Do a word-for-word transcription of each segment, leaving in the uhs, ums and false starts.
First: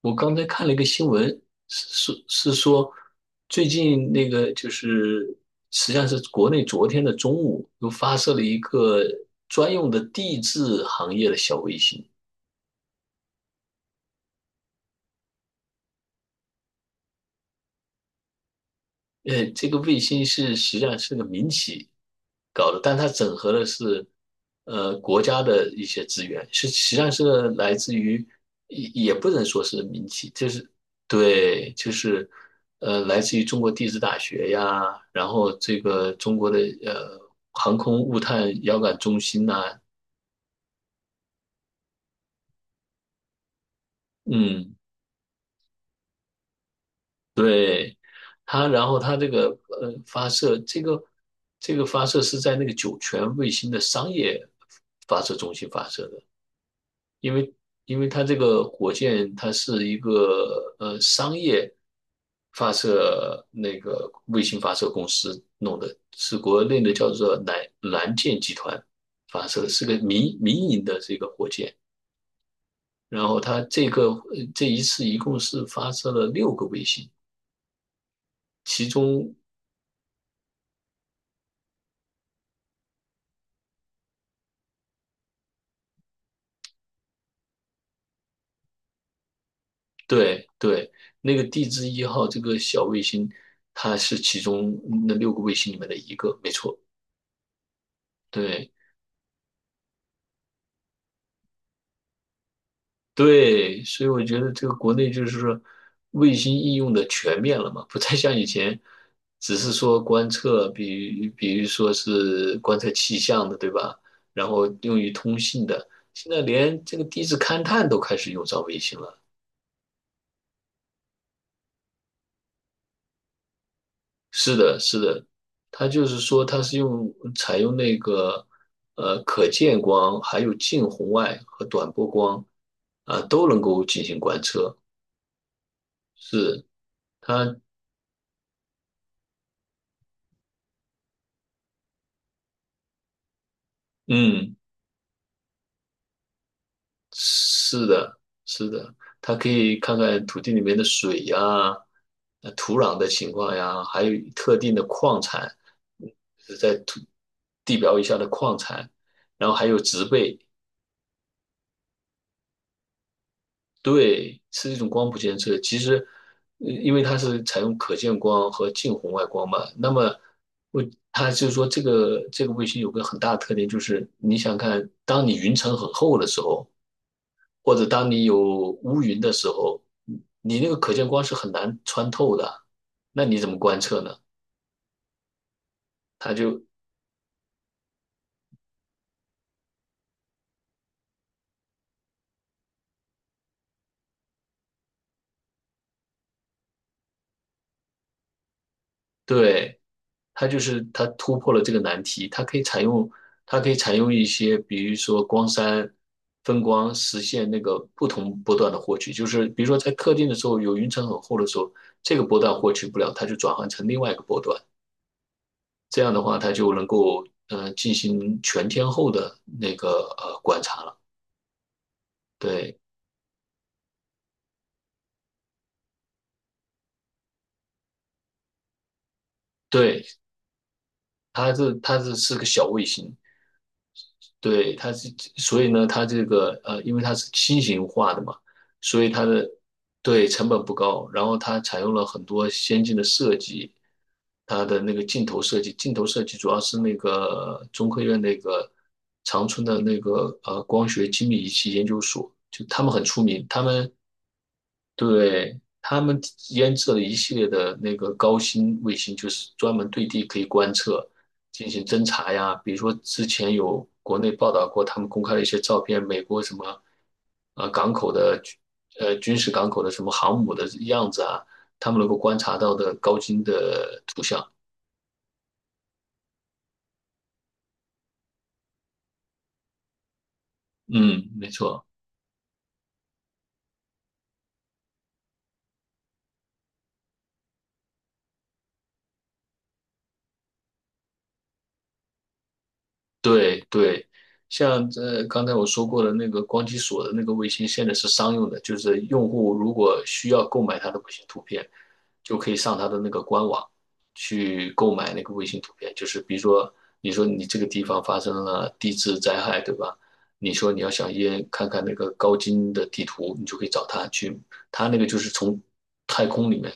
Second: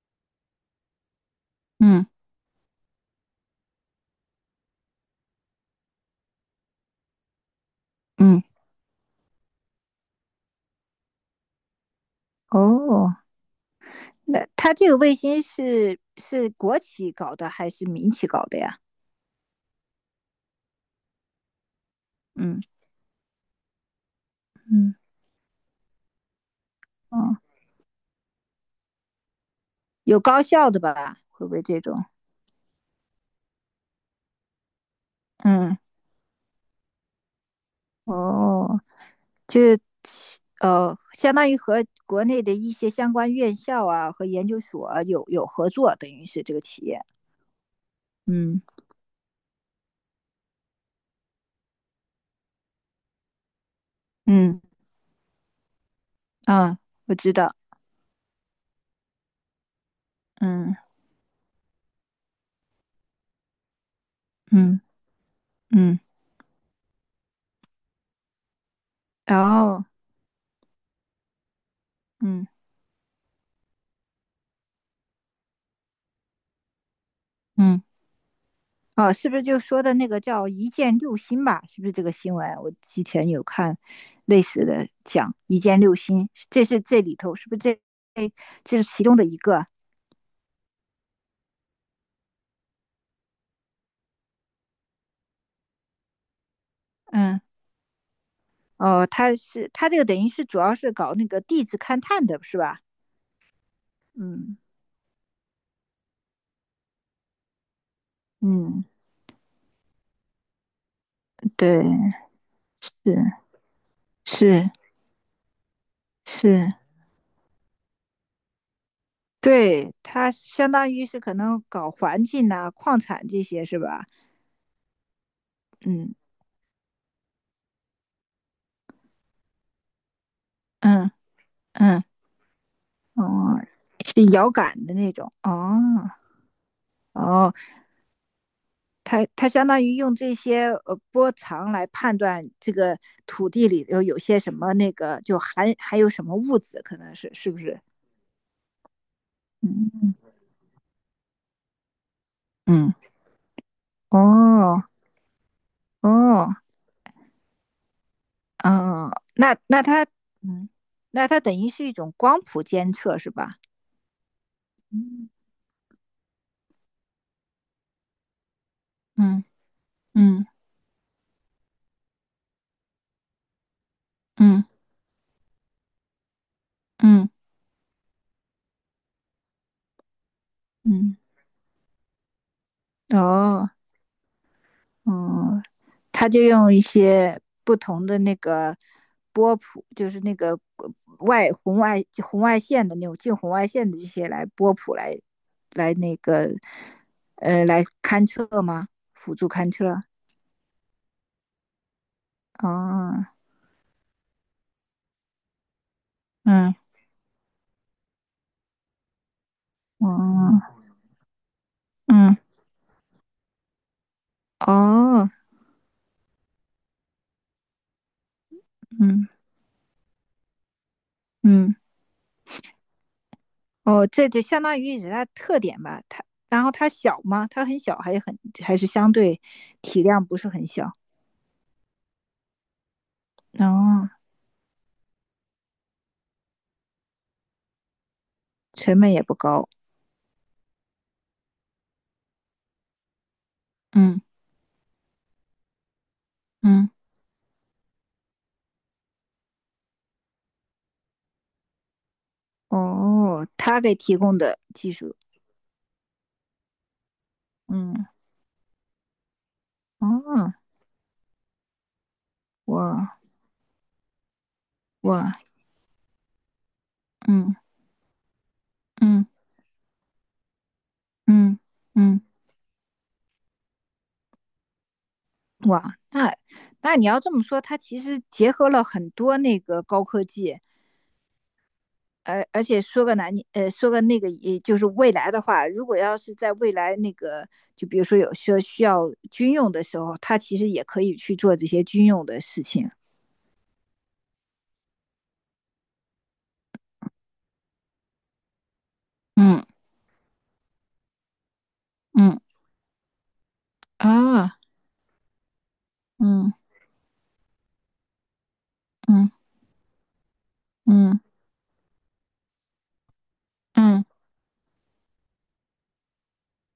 我刚才看了一个新闻，是嗯是是说，最近那个就是，实际上是国内昨天的中午又发射嗯，了一个专用的地质行业的小卫星。哦，那它这个卫星是是国企搞的还是民企搞的呀？呃，这个卫星是实际上是个民企嗯搞的，但它整合的是嗯，呃国家的一些资源，是实际上是哦，来自于也也不能说是民有企，高就校是的吧？会不会对，这就种？是呃来自于中国地质大学呀，然后嗯，这个中国的呃航空物探遥哦，感中心就是呐、呃，相当于和国内的一些相关院校啊和研究嗯，所啊有有合作，等于是这个企业。对。嗯它，然后它这个呃发射，这个这个发射是在那个酒泉卫星的商业嗯发射中心发射的。啊，我知因为道。因为它这个火箭它是一嗯，个呃商业发射那个卫星发嗯射公司弄的，嗯是国内的叫做蓝蓝箭集团然发射的后是个民民营的这个火箭。嗯。然后它这个呃这一次一共是发射了六个卫星。嗯。其哦，是不中是就说的那个叫"一箭六星"吧？是不是这个新闻？我之前有看类似的讲"一箭六星"，这是这里头是不是这哎这是其中的一个？对对，那个地质一号这个小卫星，它是其中那六个卫星里面的一个，没错。嗯，对哦，他是他这个等于是主要是搞那个地质勘探的，是吧？对，所以我觉得嗯这个国内就是说，卫星应用的全面了嘛，不再像以前，嗯，只是说观测，比比如对，说是观测气是象的，对吧？然后是用于通信的，现在是，连这个地质勘探都开始用上卫星了。对，他相当于是可能搞环境呐、矿产这些是吧？是的，是的，它就嗯是说，它是用采用那个呃可见光，还有近嗯红外和短嗯，波光啊、都哦，能够进行是观遥测。感的那种哦。是哦，它，它它相当于用这些呃波长来判断这个土地里头有些什嗯，么那个，就含还有什么物质，可能是是不是？是的，是的，它可以看嗯看土地里面的水呀、呃土嗯，壤的情况呀，还有特定哦的矿产。嗯，就哦，是在土地表以下的矿产，嗯，然后那还有那植它被。嗯，那它等于是一种光谱监测是吧？对，是一种光谱嗯监测。其实，呃因为它是采用可见光和近红外嗯光嘛，那么嗯我它就是说，这个这个卫星有个很大的特点，就是你想嗯看，当你云层很厚的时候，嗯或者当你有乌云的时候，你那个可见嗯，光是很难穿透的，那你怎么哦，观测呢？哦，他它就就用一些不同的那个波谱，就是那个外红外红外线的那种近红外线的这些来波谱来来那个呃来勘测吗？辅助勘对。测？它就是它突破了这个难题，它可以采用哦，它可以采用一些，比如说光栅分嗯，光，实现那个不同波段的获取。就是比如说在特定的时候哦，有云层很厚的时候，这个嗯，波段获取不了，它就转换成另外一个波段。哦，这样的话，它就能够呃进行全天候嗯的那个呃观察了。嗯，对哦，这就相当于是它特点吧，它。然后它小吗？它很小，还很还是相对体对，量不是很小，它是它是是个小卫星。哦，对，它是，所以呢，它这个呃，因为它是新型化的嘛，成所以本也它不的高，对，成本不高，然后它采用了很多先进的设计。嗯它的那个镜头设计，镜头设计主要是嗯。那个中科院那个长春的那个呃光学精密仪器研究所，就他们很出名。哦，他他们给提供的技术，对，他们研制了一系列的那嗯，个高新卫星，就是专门对地可以哦，观测、进行侦查呀。比如说，哇之前有国内报道过，他们公开哇，了一些照片，美国什么嗯呃港口的呃嗯军事港口的什么航母的样子啊，嗯他们能够嗯，观察到的高精的图像。哇，那那你要这么说，它其实结合了很多那个高科技，嗯，没错。而而且说个难，呃，说个那个，也就是未来的话，如果要是在未来那个，就比如说有需要需要军用的时候，它其实也可以去做这些军用的事情。对对，像这刚才我说过的那个光机锁的那个卫星，现在是商用的，就是用户嗯如果需要购买它的卫星图片，就嗯可以上它的那个官网啊，去购买那个卫星图片。就是比如嗯说，你说你这个地方发生了地质灾嗯害，对吧？你说你要想嗯也看看那个高精的地图，你就可以找嗯它去，它那个就是从太空里面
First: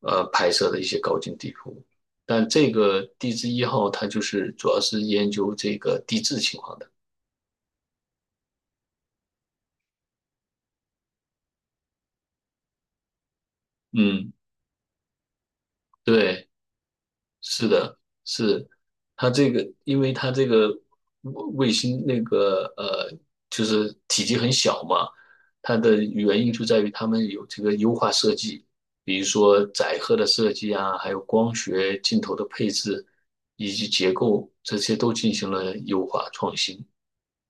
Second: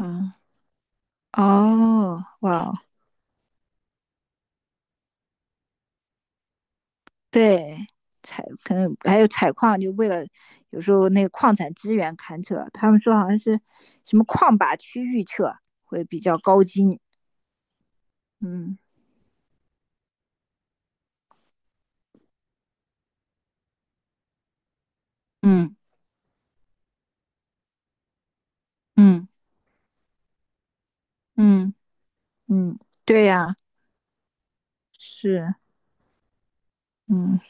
呃拍摄的一些高精地图。哦，但这哇个地质一号它就是主要是研究这个地质情况的。对，采可能还有采矿，就为了有时候那个矿产资源勘测，他们说好像是什么嗯，矿靶区域测会比较对，高精。是的，是嗯它这个，因为它这个卫星那个呃，就是体积很小嘛，嗯它的原因就在于他们有这个优化设计，比如嗯说载荷的设计啊，还有光嗯学镜头的配嗯，置对呀、以及结构，这些都进行是，了优化创新。嗯，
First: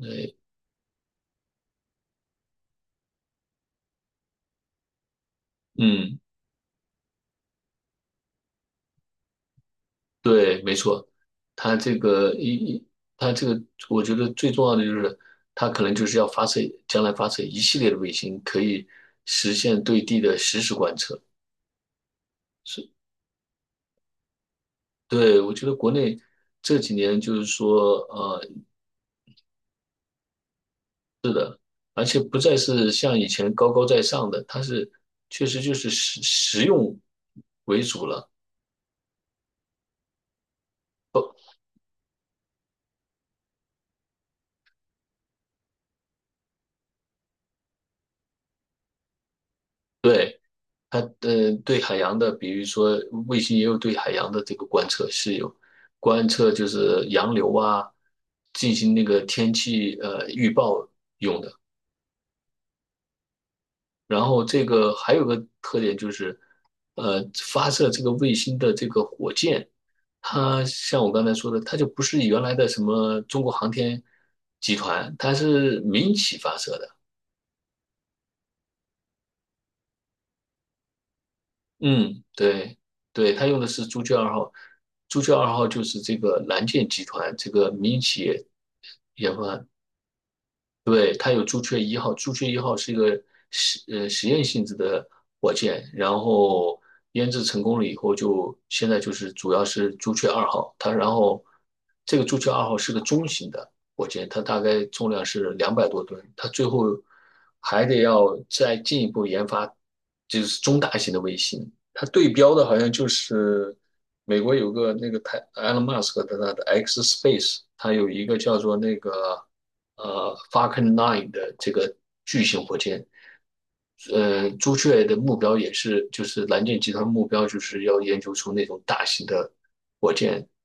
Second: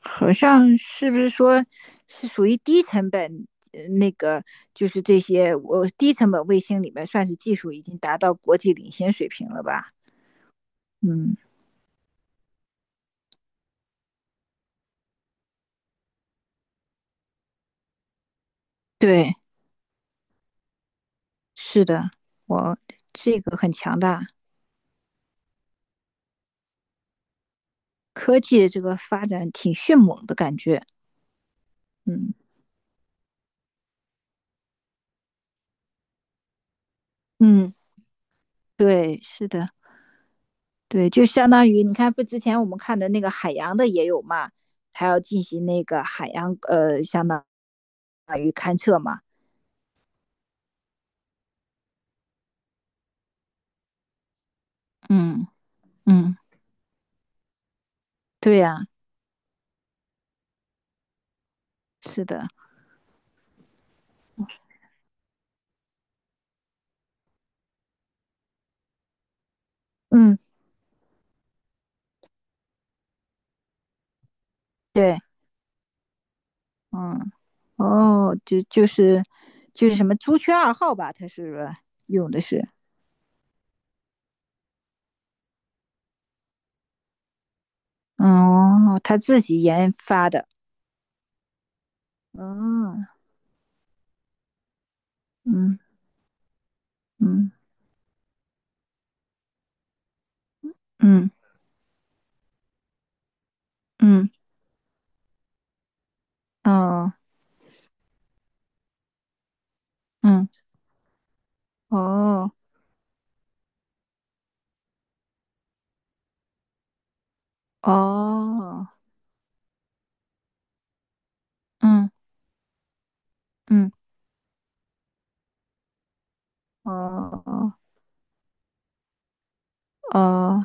好像是不是说是属于低成本？呃那个就是这些，我低嗯。成本卫星里面算是技术已经达到国际领先水平了吧？对，没错，嗯，他这个一一，他这个，我觉得最重要的就是，他可能就是要发射，将来发射一系列的卫星，可以对，实现对地的实时观测。是的，我是，这个很强大。对，我觉得国内这几年就是说，科呃，技这个发展挺迅猛的感觉。而且嗯不再是像以前高高在上的，它是确实就是实实用嗯，为主了。对，是的，对，就相当于你看，不之前我们看的那个海洋的也有嘛，还要进行那个海洋呃，相当于勘测嘛。对。它呃对海洋的，比如说卫星也有对海洋的这个观测是嗯有观嗯，测，就是洋流啊，对进呀、行那个天气呃预报用的。是的，然后这个还有个特点就是，呃，发射这个卫星的这个火箭，嗯，它像我刚才说的，它就不是原来的什么中国航天集团，对，它是民企发射的。嗯，哦，就就是就是什么朱雀二号吧，它是嗯，用的是，对，对，他用的是朱雀二号。朱雀二号就是这个蓝箭集团这个民营企业哦，他研自己发。研发的，对，它有朱雀一号。朱雀一号是一哦，个实呃实验性质的火嗯箭，然后研制嗯成功了以后就，现在就是主要是朱雀二号。它然嗯后这个朱雀二号是个中型的火嗯箭，它大概重量是两百多吨，它最嗯，后哦还得要再进一步研发，就嗯。是中大型的卫星。它对哦标的好像就是美国有个那个台 Elon Musk 的他的 X Space,它有一个叫做哦，那个呃 Falcon Nine 的这个嗯巨型火箭。嗯呃，朱雀的目标也是就是蓝箭集团目标就哦是要研究出那种大型的火箭。哦，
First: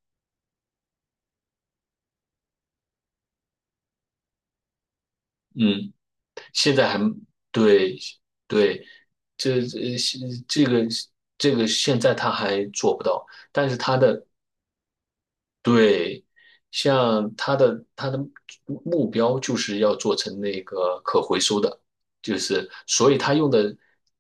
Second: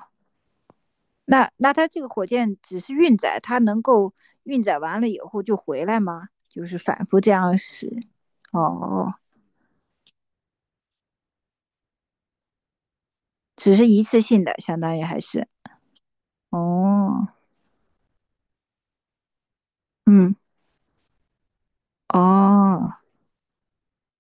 那那它这个火箭只是运载，它能够运载完了以后就回嗯，来吗？就现是在还反复这样使。对对，哦，这这这个这个现在他还做不到，但只是是他一次的性的，相当于还是。对，哦，像它的它的目标就是要做嗯成那个可回收的，就是哦所以它用的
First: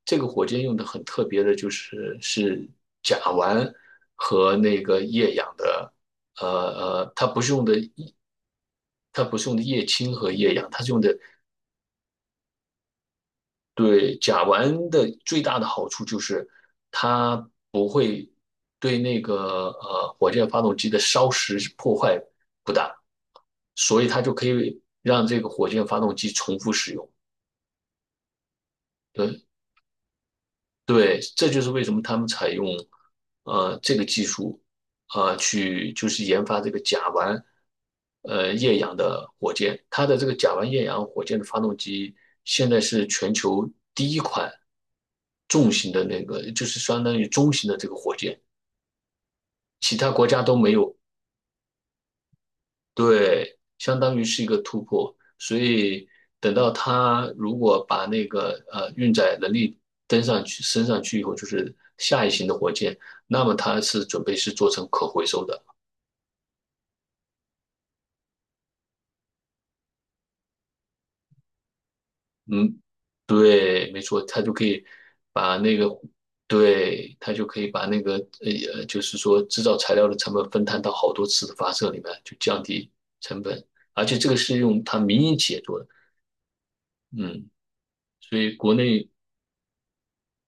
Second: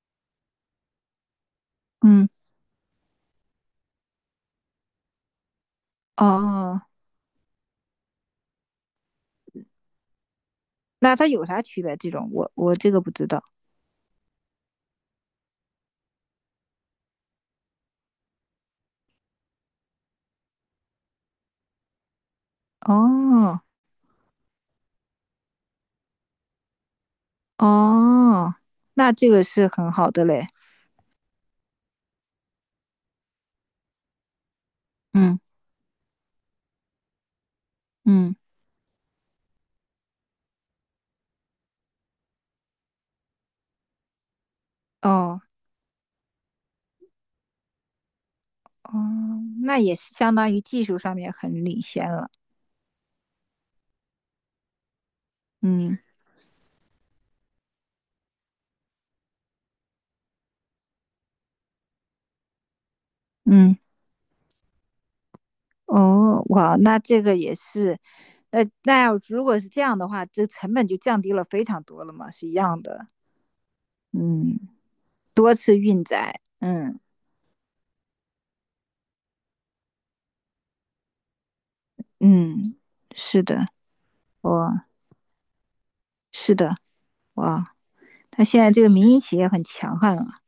这个火箭用的很特别的，就是嗯是甲烷和那个液氧的。呃哦，呃，它不是用的液，它不是用的液氢和液氧，它是用那的它有啥区别？这种我我这个不知道。对，甲烷的最大的好处就是它不会对那个呃火箭发动机的烧蚀破坏不大，哦所以它就可以让这个火箭发动机重复使用。哦，那这对，个是很好的嘞。对，这就是为什么他们采用呃这个技术啊、呃嗯去就是研发这个甲烷嗯呃液氧的火箭。它的这个甲烷液氧火箭的发动机现在是全球第一款哦。重型的那个，就是相当于中型的这个火箭，哦，那也其他是国相家当都于没技有。术上面很领先了。对，相当于是一个突破。所嗯以等到他如果把那个呃运载能力登上去升上去以后，就是下一型的火箭，那么嗯，它是准备是做成可回收的。哦，哇，那这个也是，那那要如果是这样的话，这成本就降低了非常多了嘛，是一样嗯，的。对，没错，它就嗯，可以多把次那个，运载，嗯对，它就可以把那个呃，呃就是说制造材料的成本分摊到好多次的发射里面，就降嗯，低是成本。的，而且这个是用哇，它民营企业做的。是的，嗯，哇，所那以现在国这个内民营企业很强悍了。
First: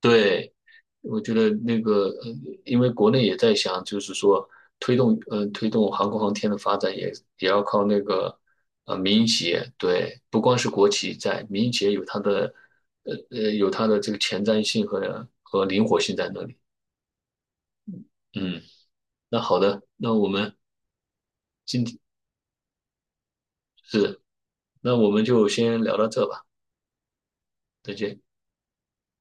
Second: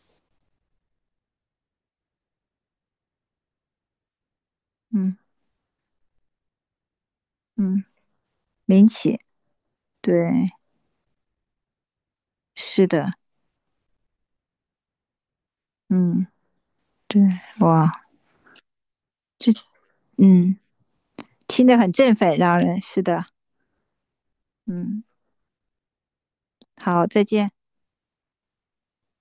对，我觉得那个，呃，因为国内也在想，就是说推嗯动，呃，推动航空航天的发展也，也要嗯，靠那个，民呃，民企，营企业。对，不对，光是国企在，民营企业有它的，是的，呃呃，有它的这个前瞻性和和灵活性嗯在那里。对，哇，嗯，那好的，那我嗯，们听着今很天振奋，让人是的，是，那嗯。我们就先聊到这吧，好，再见。再见。